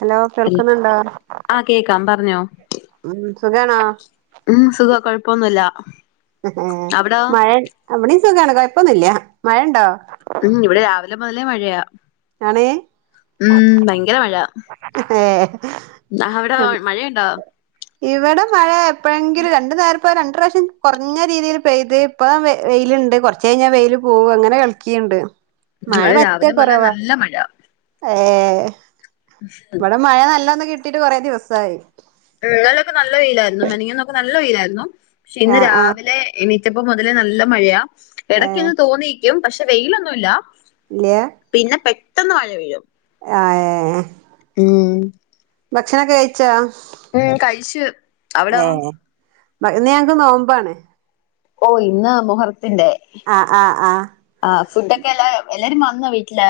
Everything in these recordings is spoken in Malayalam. ഹലോ കേൾക്കുന്നുണ്ടോ ആഹ് കേക്കാം പറഞ്ഞോ ഉം സുഖണാ ഉം സുഖവാ കൊഴപ്പൊന്നുല്ല അവിടോ മഴ ഇവിടെയും സുഖാണ് കൊഴപ്പൊന്നുല്ല്യാ മഴ ഇണ്ടോ? ടേം മഴയാ ആണ് ഉം ഭയങ്കര മഴ അവിടെ മഴയുണ്ടോ ഇവിടെ മഴ എപ്പോഴെങ്കിലും രണ്ടു നേരം ഇപ്പൊ രണ്ട് പ്രാവശ്യം കുറഞ്ഞ രീതിയിൽ പെയ്ത് ഇപ്പ വെയില്ണ്ട് കൊറച്ച് കഴിഞ്ഞാൽ വെയില് പോകും അങ്ങനെ കളിക്കണ്ട് മഴ ഇവിടെ പറ്റെ രാവിലെ മുതലേ കുറവാ നല്ല മഴ ഏ ഇവിടെ മഴ നല്ലൊന്ന് കിട്ട് ട്ടിട്ട് കുറേ ദിവസായി ഇന്നലൊക്കെ നല്ല വെയിലായിരുന്നു മെനങ്ങാന്നൊക്കെ നല്ല വെയിലായിരുന്നു പക്ഷെ ഇന്ന് ആ ആ രാവിലെ എണീ റ്റപ്പോ മുതലേ നല്ല മഴയാ ഏ ഇടക്കൊന്ന് തോന്നിക്കും പക്ഷെ വെയിലൊന്നുല്ലാ ഇല്ല്യ പിന്നെ പെട്ടെന്ന് മഴ വീഴും ആഏ ഉം ഭക്ഷണൊക്കെ കഴിച്ചാ ഉം കഴിച്ച് അവിടോ? ഇന്ന് ഞങ്ങക്ക് നോമ്പാണ് ഓ ഇന്ന് മുഹർത്തിന്റെ ആ ആ ആ ആ ഫുഡൊക്കെല്ല എല്ലാരും വന്നോ വീട്ടില്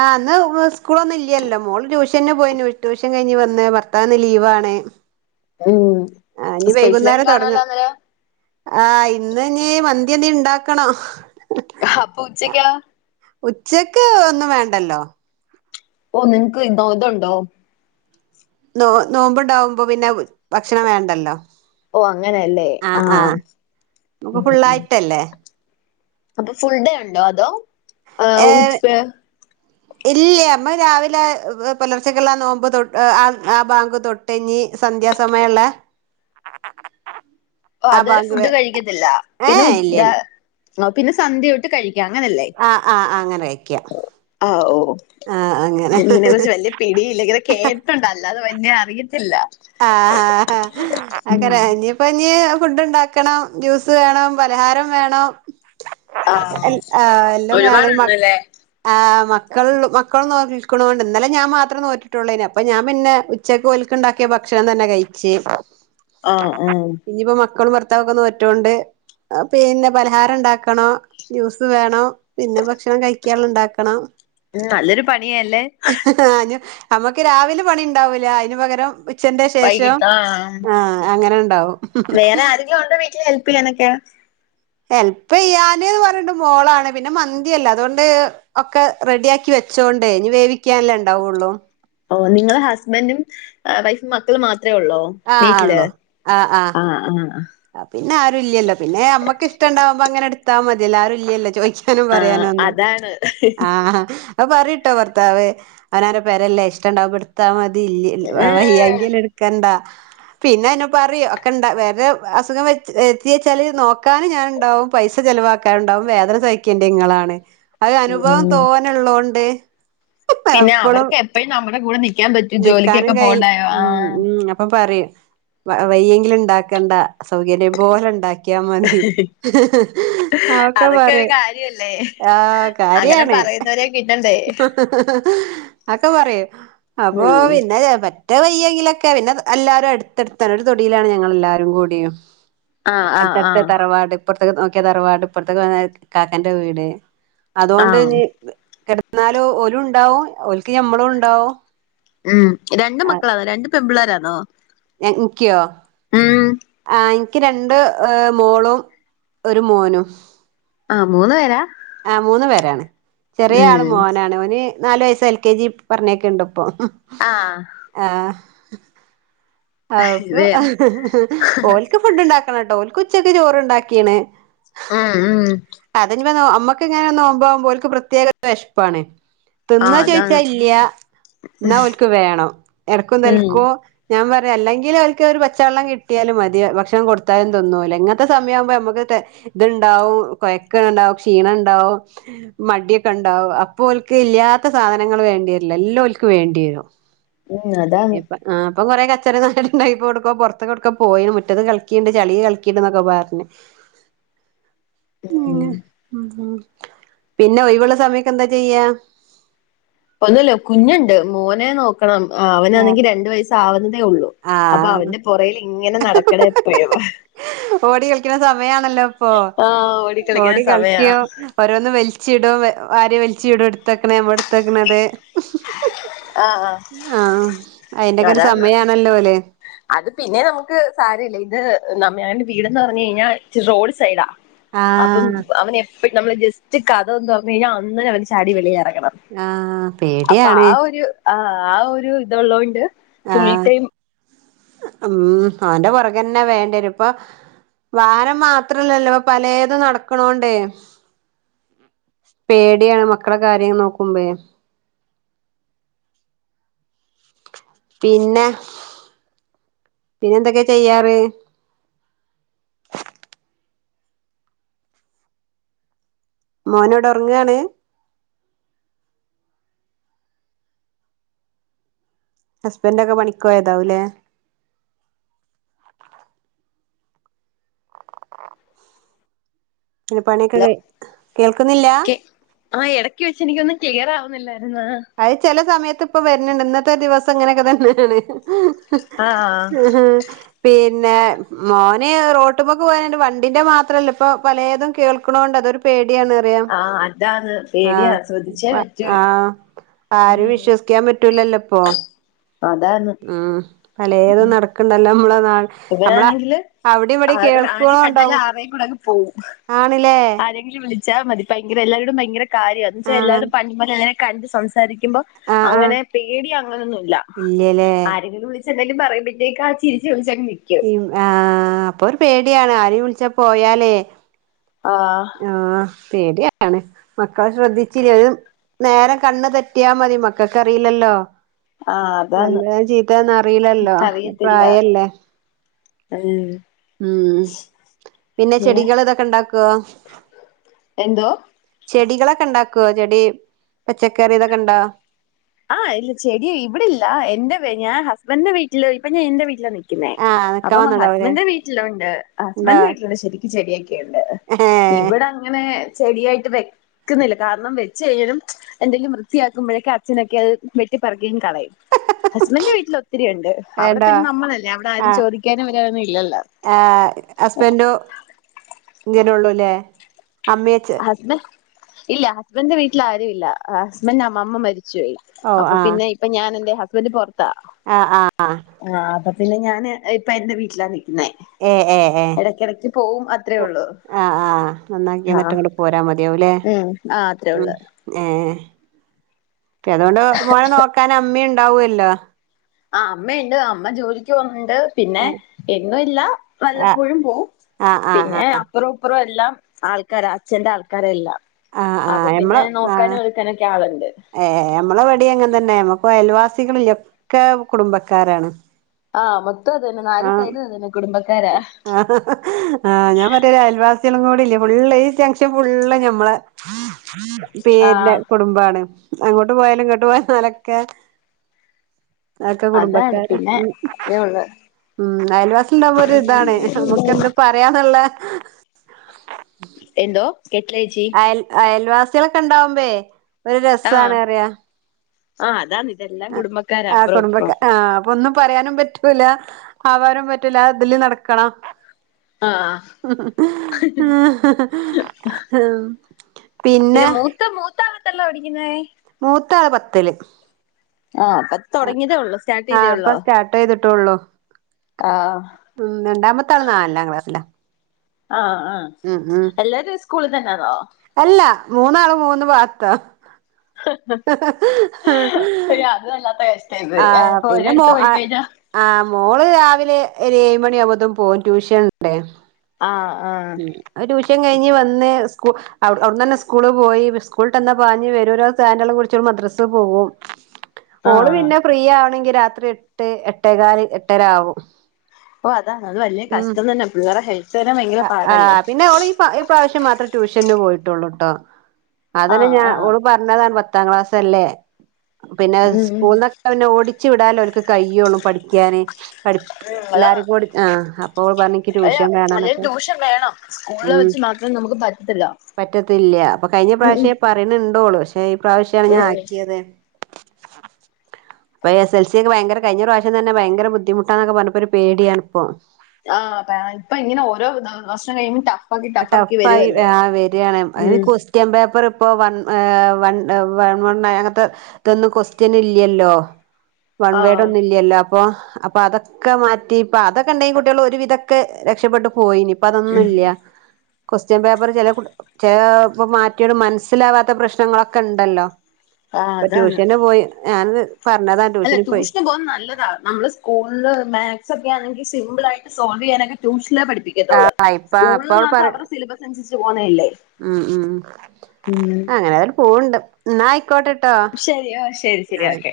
ആ ന്ന് സ്കൂളൊന്നു ഇല്ലല്ലോ മോൾ ട്യൂഷ ന്നെ പോയി ട്യൂഷൻ കഴിഞ്ഞ് വന്ന് ഭർത്താവിന്ന് ലീവാണ് ഉം ആ സ്പെഷ്യലാകെ കാണല്ലോ ന്നലെ ആഹ് ഇന്നിനി മന്തി ഇണ്ടാക്കണോ അഹ് അപ്പൊ ഉച്ചക്ക ഉച്ചക്ക് ഒന്നും വേണ്ടല്ലോ ഓ നിങ്ങക്ക് ഇതോ ഇതുണ്ടോ നോ നോമ്പുണ്ടാവുമ്പോ പിന്നെ ഭക്ഷണം വേണ്ടല്ലോ ഓ അങ്ങനെയല്ലേ ആഹ് ആഹ് നോബ് ഫുള്ളായിട്ടല്ലേ അപ്പോ ഫുൾ ഡേ ഒണ്ടോ അതോ ആഹ്‌ [unintelligible] ഇല്ല്യ മ്മ രാവിലെ പൊലർച്ചെക്ക്ള്ള നോമ്പ് തൊ ആഹ് ആഹ് ബാങ്ക് തൊട്ടെഞ്ഞി സന്ധ്യാസമയല്ലേ ഓ അതുവരെ ഫുഡ് കഴിക്കത്തില്ല ഏ പിന്നെ ഇല്ല ഇല്ല പിന്നെ സന്ധ്യോട്ട് കഴി ആ ആ അങ്ങനെ വെക്ക ആ ഓ ഓ ഇങ്ങനെ ച്ച് വല്യ പിടിയില്ല ഇങ്ങനെ കേട്ടണ്ട് അല്ലാതെ വല്ല്യെ അറിയത്തില്ല ആഹ് ആാ ആാ ഉം ഞ്ഞിപ്പഞ്ഞി ഫുഡ് ണ്ടാക്കണം ജ്യൂസ് വേണം പലഹാരം വേണം എ ആഹ് ആ എല്ലാം വേണം മക് ഒരുപാടുണ്ടല്ലേ ആ മക് മക്കൾ മക്കൾ [unintelligible] ഇന്നലെ ഞാൻ മാത്രം നോറ്റിട്ടുളെന്ന് അപ്പോ ഞാൻ പിന്നെ ഉച്ചക്ക് ഓൽക്ക് ഇണ്ട ക്കിയ ഭക്ഷണം തന്നെ കഴിച്ച് ആഹ് ആഹ് മക്കളു ഭർത്താവോക്കെ നോറ്റോണ്ട് പിന്നെ പലഹാരം ഒണ്ടാക്കണോ ജ്യൂസ് വേണോ പിന്നെ ഭക്ഷണം കഴിക്കഉള്ള ഇണ്ടാക്കണം ഉം നല്ലൊരു പണിയല്ലേ ആ നമുക്ക് രാവിലെ പണി ഉണ്ടാവൂല്ല അയിന് പകരം ഉച്ചന്റെ ശേഷം വൈകിട്ട് ആഹ് ആ അങ്ങനെ ഇണ്ടാവും വേറെ ആരെങ്കിലും ഒണ്ടോ വീട്ടി ഹെൽപ്പ് ചെയ്യാനൊക്കെ ഹെൽപെയ്യാന് പറയണ്ട് മോളാണ് പിന്നെ മന്തിയല്ലെ അതുകൊണ്ട് ഒക്കെ റെഡി ആക്കി വെ പച്ചോണ്ടേ ഇനി വേവിക്കാനല്ലേ ഇണ്ടാവുള്ളൂ ഓഹ് നിങ്ങ്ള് ഹസ്ബൻറ്റും വൈഫും മക്കളും മാ അത്ര ഉള്ളൂ ആഹ് വീട്ടില് ആ ആ ആ പിന്നെ ആരു ഇല്ലോ പിന്നെ അമ്മക്ക് ഇഷ്ടണ്ടാവുമ്പോ അങ്ങനെ എടുത്താ മതിയല്ലോ ആരു ഇല്ലല്ലോ ചോയിക്ക നും ആഹ് പറയാനൊന്നു അതാണ്. ആ അപ്പ പറയയിട്ടോ ഭർത്താവ് അവന അവന്റെ പരല്ലേ ഇഷ്ടണ്ടാവുബടുത്തമ ഇല്ലല്ലോ ഉം വയ്യായ് എടുക്കേണ്ട പിന്നെ അയിന പറി ഒകെ ഇണ്ട് അസുഖം വെര്ത് വെര്ത്തിച്ചാല് നോക്കാനും ഞാനുണ്ടാവും പൈസ ചെലവാക്കാനുണ്ടാവും വേദന സഹിക്കേണ്ട ഇങ്ങളാണ് അത് അനുഭവം ഉം തോന്നെള്ളൊണ്ട് പിന്നെ അവർക്ക് എപ്പഴും നമ്മുടെ കൂടെ നി നിക്കാനും കയ്യിൽ മം മം അപ്പൊ പറയും വയ്യെങ്കില് ണ്ടാക്കണ്ട സൗകര്യം പോലെ ണ്ടാക് കിയാ മതി ആക്കെ അതൊക്കെ ഒരു പറിം കാര്യല്ലേ. ആ അങ്ങനെ കാര്യാണ് പറയുന്നവരെ കിട്ടണ്ടേ അക്കെ പറയും അപ്പൊ ഉം പിന്നെ പ വയ്യെങ്കിലൊക്കെ പിന്നെ എല്ലാരും എടുത്തെടുത്താണ് ഒരു തൊടീലാണ് ഞങ്ങളെല്ലാരും കൂടിയും ആഹ് ആഹ് അത്തത്ത ആഹ് തറവാട് ഇപ്പർത്ത്ക്ക് നോക്കിയാ തറവാട് ഇപ്പർത്തക്ക് വന്നാ കാക്കന്റെ വീട് അതുകൊണ്ട് ആഹ് ഞ്ഞി എന്നാലു ഓലു ഉണ്ടാവും ഓൽക്ക് നമ്മളും ഉണ്ടാവും ഉം രണ്ട് മക്കളാണോ രണ്ട് പെൺപിള്ളേരാണോ താങ്ക്യു ആ എനിക്ക് രണ്ട് മോളും ഒരു മോനും ആഹ മൂന്ന്ു പേരാ ആ മൂന്ന് പേരാണ് ചെറിയ ആള് ഉം മോനാണ് അവന് നാലു വയസ്സ് എൽ കെ ജി പറഞ്ഞൊയ്ക്ക്ണ്ട് ഇപ്പൊ ആഹ് ആഹ് ഔപ്പൊ വേറെ ഓല്ക്ക് ഫുഡ് ഉണ്ടാക്കണം ട്ടോ ഓല്ക്ക് ഉച്ചക്ക് ചോറ്ണ്ടാക്കീണ് ആഹ് ആഹ് ഇ നമ്മക്ക് ങ്ങനെ നോമ്പകുമ്പ പ്രത്യേക [unintelligible] വെശ് പ്പാണ് തിന്നോ ആഹ് അതാണ് ചോയ്ച്ചാ ഇല്ല്യ ന്നാ ഓൽക്ക് വേണം എടക്കൊ തതി [unintelligible] ഉം ലക്കൊ ഞാൻ പറ അല്ലെങ്കിലു ഓല്കൊരു പച്ചള്ളം കിട്ടിയാലും മതി ഭക്ഷണം കൊടുത്താലും തിന്നൂല്ല ഇങ്ങനത്തെ സമയാവുമ്പോ നമുക്ക് ടെ ഇത്ണ്ടാവും കൊയക്ക ഉണ്ടാവും ക്ഷീണ ഉണ്ടാവും മടിയൊക്കെ ഉണ്ടാവും അപ്പോൽക്ക ഇല്ല ഇല്ലാത്ത സാധനങ്ങൾ വേണ്ട്യേരില്ല എല്ലലോൽക്ക് വേണ്ട്യേരും ഉം അതാണ് ചെറ നാടി [unintelligible] ണ്ടായിപ്പോ ഒട്ക്കോ പൊറ് ത്ത്കൊട്ക്കോ പോയിന് മുറ്റത് കളിക്കിണ്ട് ചളി കളിക്കിണ്ട് ന്നൊക്കെ പറഞ്ഞ് ഉം ഉം പിന്നെ ഒഴിവ്ള്ള സമയൊക്കന്താ ചെയ്യാ ഒന്നുല്ല കുഞ്ഞുണ്ട് മോനെ നോക്കണം ആഹ് അവനാണെങ്കി രണ്ടു വയസ് ആവുന്നതേ ഉള്ളൂ അപ്പ ആഹ് അവന്റെ പു റേയിൽ ഇങ്ങനെ നടക്കണ എപ്പോഴും ഓടി കളിക്ക്ണ സമയം സമയാണല്ലോ ഇപ്പൊ ആ ഓടിക്കളിക്കുന്ന ഓടി സമയാ കളിക്കു ഓരോന്ന് വലിച്ചിടും വാര്യ വലിച്ച ഇടും എടുത്തക്കണേ നമ്മ എടുത്ത ക്ക്ണതെ ഹ് ആ ആ ഹ് ഹ്ആഹ് അയിന്റെക്കെ ഒരു അതാണ് സമയ അത് പിന്നെ നമക്ക് സാരല്യ ഇത് നമ്മെ [unintelligible] വീടെന്ന് പറഞ്ഞഞ് കഴിഞ്ഞാ റോഡ് സൈഡാ അപ്പം ആഹ് അവന് എപ്പ നമ്മള് ജസ്റ്റ് കഥകൊന്ന [unintelligible] ഴിഞ്ഞാൽ അന്നനെ അവന് ചാടി വിളിയാ ആഹ് [inaudible] അപ്പ പേടിയാണ് ആ ഒരു ആഹ് ആഹ് ഒരു ഇതുള്ളോണ്ട് ഫുൾ ആഹ് ടൈം ഉം അവന്റെ പുറകന്നെ വേണ്ട രുംഇപ്പൊ വാരം മാത്രല്ലല്ലോ പലേതും നടക്ക്ണോണ്ടേ പേടിയാണ് മക്കളെ കാര്യങ്ങ നോക്കുമ്പെ പിന്നെ പിന്നെ എന്തൊക്കെ ചെയ്യാറ് മോനോടെ ഒറ്ങ്ങാണ് ഹസ്ബന്റൊക്കെ പണിക്കോയതാവുലേ പിന്നെ പണിയൊക്കെ ഹലോ കേൾക്കുന്നില്ല ക്കെ ആഹ് എടക്ക് വെച്ച് എനിക്കൊന്നും ചെയ്യാറാവുന്നില്ല അഹ് ചെല സമയത്ത് ഇപ്പ വരുന്ണ്ട് ഇന്നത്തെ ദിവസം ഇങ്ങനെക്കെ തന്നെണ് ആ ആഹ് പേ പിന്നെ മോന് റോട്ട്മൊക്ക് പോഹേൽണ്ട് വണ്ടിന്റെ മാത്രല്ല ഇപ്പൊ പലേതും കേൾക്ക്ണോണ്ട് അതൊരു പേടി യാണ് അറിയാ ആ അതാണ് പേടിയാ ശ്രദ്ധിച്ചേ ആഹ്ഇപ്പ പറ്റൂ ആഹ് ആരും ഉം വിശ്വസിക്കാൻ പറ്റൂലല്ലോപ്പൊ അതാണ് ഉം പലേതും നടക്ക്ണ്ടല്ലോ നമ്മളെ നാട്ട് നമ്മള അവിടെ ഇവിടെ ആറ് ആരേം കണ്ടല കേൾക്കണുണ്ടാവും ആരേയും കൂടെ ങ്ങ് പോകും ആണില്ലേ ആരെങ്കിലും വിളി ച്ചാമതി ഭയങ്കര എല്ലാരൊടും ഭയര കാര്യ എന്ന വച്ചാ ആഹ് എല്ലാരും പണി അങ്ങനെ കണ്ട് സം സംസാരിക്കുമ്പോ ആഹ് ആഹ് അങ്ങനെ പേടി അങ്ങനൊന്നുല്ല ഇല്ലല്ലേ ആരെങ്കിലും വിളി എന്തെലും പറയുമ്പോത്തേക്കാ ചിരി [unintelligible] വിള [unintelligible] ഉം ആഹ് അപ്പൊരു പേടിയാണ് ആരെയും വിളിച്ച പോയാലേ ആ ആഹ് പേട്യോണ് മക്കളെ ശ്രദ്ധിച്ചില്ലേല്ലും നേരം കണ്ണ് തെറ്റിയാ മതി മക്കക്കറീല്ലല്ലോ ആ അതാണ് നല്ലോ ചീത്തേണോ അറീല്ലല്ലോ ആഹ് പ്രായല്ലേ അൽ ഉം പിന്നെ ചെടികളും ഇതൊക്കെ ഇണ്ടാക്കോ എന്തോ ചെടികളൊക്കെ ഇണ്ടാക്കോ ചെടി പച്ചക്കറി ഇതൊക്കെ ഉണ്ടോ ആഹ് ഇല്ല ചെടി ഇവിടല്ല എന്റെ [unintelligible] ഞാൻ ഹസ്ബൻ്റിന്റെ വീട്ടില ഇപ്പ ഞാൻ എന്റെ വീട്ടിലാണെ ഇരിക്കുന്നെ ആഹ് നിക്കാൻ അപ്പം വന്നതാവുല്ലേ ഹസ്ബന്റ് വീട്ടിലുണ്ട്. ഇണ്ടോ ഹസ്ബൻ്റ് വീട്ടിലുണ്ടെ ശെരിക്കും ചെടിയൊക്കെ ക്കെയ്ണ്ട്. ഏഹ് ഇവിടെ അങ്ങനെ ചെടിയായിട്ട് വെക്ക്‌ന്നില്ല, കാരണം വെച്ചഴിഞ്ഞാലും എന്തെങ്കിലും വൃത്തിയാക്കുമ്പോഴേക്ക് അ ച്ഛനൊക്കെ അത് വെട്ടിപ്പറക്കിയങ്ങ് കളയും. ഹസ്ബന്റിന്റെ വീട്ടില് ഒത്തിരിയുണ്ട്. അവിടെ വേണ്ടോ പിന്നെ നമ്മളല്ലേ അവിടെ ആരും ചോദിക്കാനും വരാനൊന്നും ഇല്ലല്ലോ. ഹസ്ബന്റോ ല്ലേ, അമ്മിയച്ച ഹസ്ബൻഡ് ഇല്ല ഹസ്ബൻ്റിൻ്റെ വീട്ടിൽ ആരുമില്ല ഹസ്ബൻ്റിൻ്റെ അമ്മാമ്മ മരി ച്ചോയി. ഓഹ് അപ്പൊ ആഹ് പിന്നെ ഇപ്പൊ ഞാനെന്റെ ഹസ്ബന്റ് പൊറത്താ ആഹ് ആഹ് പിന്നെ ഞാന് ഇപ്പ എന്റെ വീട്ടിലാ നിൽക്കുന്നേ, ഏഹ് ഏഹ് ഏഹ് ഇടക്കിടക്ക് പോകും അ അത്രേ ഒള്ളു. ആഹ് ആഹ് നന്നാക്കി എന്നിട്ടിങ്ങട്ട് പോരാ മതിയാവുല്ലേ, ഉം ആ അത്രേ മ്മ് ഉള്ളൂ ഏഹ് ക്കെ അതോണ്ട് മോനെ നോക്കാന് അമ്മയുണ്ടാവുമല്ലോ ആഹ് അമ്മയ്ണ്ട് അമ്മ ജോലിക്ക് പോക്ണ്ട് പിന്നെ ആഹ് എന്നുംല്ല വല്ലപ്പോഴും പോവും. ആഹ് ആഹ് പിന്നെ അപ്പറം ഇപ്പറം എല്ലാം ആൾക്കാര അച്ഛന്റെ ആൾക്കാരാ എല്ലാം, ആഹ് അപ്പൊ ആഹ് പിന്നെ നമ്മള് ആഹ് നോക്കാനും എടുക്കാനൊക്കെ ആളുണ്ട്. ഏഹ് ഞമ്മളെ ഇവടിം അങ്ങനെ തന്നെ ഞമ്മക്കും അയൽവാസികളില്ല ഒക്കെ കുടുംബക്കാരാണ്. ആഹ് മൊത്തം അതന്നെ നാല് സൈഡും അതന്നെ കുടുംബ ആഹ് ഹ ഹ ആഹ് ഞാൻ മറ്റെരു അയൽവാസികളും കൂടിയില്ല ഫുള്ള് ഈ ജംക്ഷ ഫുള്ള് ഞമ്മളെ പേരിന് ആഹ് കുടുംബാണ് അങ്ങോട്ട് പോയാലും ഇങ്ങോട്ട് പോന്നാലൊക്കെ അതൊക്കെ അതാണ് കുടുംബക്കാരാ, പിന്നെ അതേ ഉള്ളു മ്മ് അയൽവാസി ഇണ്ടാവൊ ഇതാണ് നമുക്ക് എന്തും പറയാന്ന്ള്ള എന്തോ കേട്ടില്ല ഏച്ചി അയൽവാസികളൊക്കെണ്ടാവുമ്പേ ഒരു ആഹ് രസാണറിയാ ആഹ് അതാണ് ഇതെല്ലാം കുടുംബക്കാര ആ അപ്പറോം കുടുംബക്ക ഇപ്പറോം ആ അപ്പൊ ഒന്നും പറയാനും പറ്റൂല ആവാനും പറ്റൂല ആ ഇതില് നടക്കണം ആഹ് [inaudible] മ്മ് പിന്നെ മൂത്ത, മൂത്ത ആളെത്രയിലാ പഠിക്കുന്നേ മൂത്ത ആള് പത്തില്. ആഹ് അപ്പ തുടങ്ങിയതേ ഉള്ളൂ സ്റ്റാർട്ട് ചെയ്തേ ആഹ് അപ്പൊ ഉള്ളൂ സ്റ്റാർട്ടെയ്തിട്ടൊള്ളു ആഹ് ഹ്മ്മ്, രണ്ടാമത്തെ ആള് നാലാം ക്ലാസ്സിലാ ആഹ്, ആഹ് ഉം ഉം എല്ലാരും ഒരു സ്കൂളിൽ തന്നാന്നോ? മൂന്നാളും മൂന്ന് ഭാഗത്താ അയ്യോ അത് [inaudible] വല്ലാത്ത കഷ്ടാ ഇത് ആഹ് ഇപ്പൊ പിന്നെ മോ ഒരിടത്ത് പോയി ആ കഴിഞ്ഞാ ആഹ് മോള് രാവി ലെ ഒരു ഏഴ് മണിയാകുമ്പോത്തും പോകും ട്യൂഷൻ ഉണ്ടേ ആഹ് ആഹ് ഉം അത് ട്യൂഷൻ കഴിഞ്ഞു വന്ന് സ്കു അവിട്ന്നഞ്ഞെ സ്കൂള് പോയി സ്കൂള്ട്ടന്നാ പാഞ്ഞ് വരും ഒരാള്സ്സ് ചെയ്ൻറ്റള്ളം കുടിച്ച് മദ്രസ്സ് പോവും, ഓള് ആഹ് പിന്നെ ഫ്രീയാണെങ്കിൽ രാത്രി എട്ട് എട്ടേകാല് എട്ടര ആവും. ഓഹ് അതാണ് അത് വലിയ കഷ്ടം തന്ന പിള്ളേരെ ഹെൽത്ത് തന്നെ ഭയങ്കര ആഹ് പാടല്ലേ ആഹ് പിന്നെ ഓള് ഈ ഈ പ്രാവിശ്യം മാത്രേ ട്യൂഷന് പോയിട്ടൊള്ളൂട്ടോ അതന്നെ ആഹ് ഞാ ആഹ് ഓള് പറഞ്ഞതാണ് പത്താം ക്ലാസ്സല്ലേ പിന്നെ ഉം ഉം സ്കൂൾന്നൊക്കെ പിന്നെ ഓടിച്ചു വിടാലലൊള്ളൂകയ്യോള്ളൂ പഠിക്കാന് പഠി അതാ എല്ലാരും കൂടി ആഹ്, അപ്പോൾ പറഞ്ഞ് ഇൻക് അല്ല ട്യൂഷൻ വേണം ന്ന് അല്ലേലും ട്യൂഷൻ വേണം സ്കൂളിൽ ഉം, വെച്ച് മാത്രം നമുക്ക് പറ്റത്തില്ല പറ്റത്തില്ല അപ്പൊ കഴിഞ്ഞ ഉം ഉം പ്രാവശ്യേ പറിന് ണ്ടോള്, പക്ഷേ ഈ പ്രാവശ്യാണ് ഉം ഞാൻ ഉം ആക്കിയത്. അപ്പ എസ് എൽ സി ഒക്കെ ഭയങ്കര കഴിഞ്ഞ പ്രാവശ്യം തന്നെ ഭയങ്കര ബുദ്ധിമുട്ടന്നക്കെ പറഞ്ഞപ്പോ ഒരു പേടിയാണ് ഇപ്പൊ ആ ഇപ്പ ഇങ്ങനെ ഓരോ വർഷം കഴിയ്മ്പോ ട ടഫ് ആയി ആ വരിയാണ് അതിന് ഉം ക്വസ്റ്റ്യൻ പേപ്പർ ഇപ്പൊ വ ഏ വ വൺ അങ്ങനത്തെ ഇതൊന്നും ക്വസ്റ്റ്യൻ ഇല്ലല്ലോ വൺവേട് ആഹ് ഒന്നും ഇല്ലല്ലോ അപ്പൊ അപ്പൊ അതൊക്കെ മാറ്റി ഇപ്പൊ അതൊക്കെ ഉണ്ടെങ്കിൽ കുട്ടികൾ ഒരു വിധൊക്കെ രക്ഷപ്പെട്ടു പോയിനി ഇപ്പ അതൊന്നും ഉം ഇല്ല ക്വസ്റ്റ്യൻ പേപ്പർ ചില ചില ഇപ്പോ മാറ്റിയോട് മനസ്സിലാവാത്ത പ്രശ്നങ്ങളൊക്കെ ഉണ്ടല്ലോ ആഹ് ഇപ്പൊ അതാണ് ട്യൂഷന് പോയി ഞാന അല്ല ട്യൂഷന് പോകുന്നത് നല്ലതാ നമ്മള് സ്കൂളില് മാത്‍സ് ഒക്കെ ആണെങ്കിൽ സിമ്പിള് ആയിട്ട് സോൾവ് ചെയ്യാനൊക്ക ട്യൂ പഠിപ്പിക്കത്തുള്ളൂ ആ ഇപ്പ അപ്പ അവള് സ്കൂളിനകത്ത് പറ അവരുടെ സിലബസ് അനുസരിച്ച് പോന്നഅല്ലേ ഉം ഉം അങ്ങനെ അവര് പൂവണ്ട് ക്കോട്ടിട്ടോ ശരി ഓ ശരി ശരി ഓക്കെ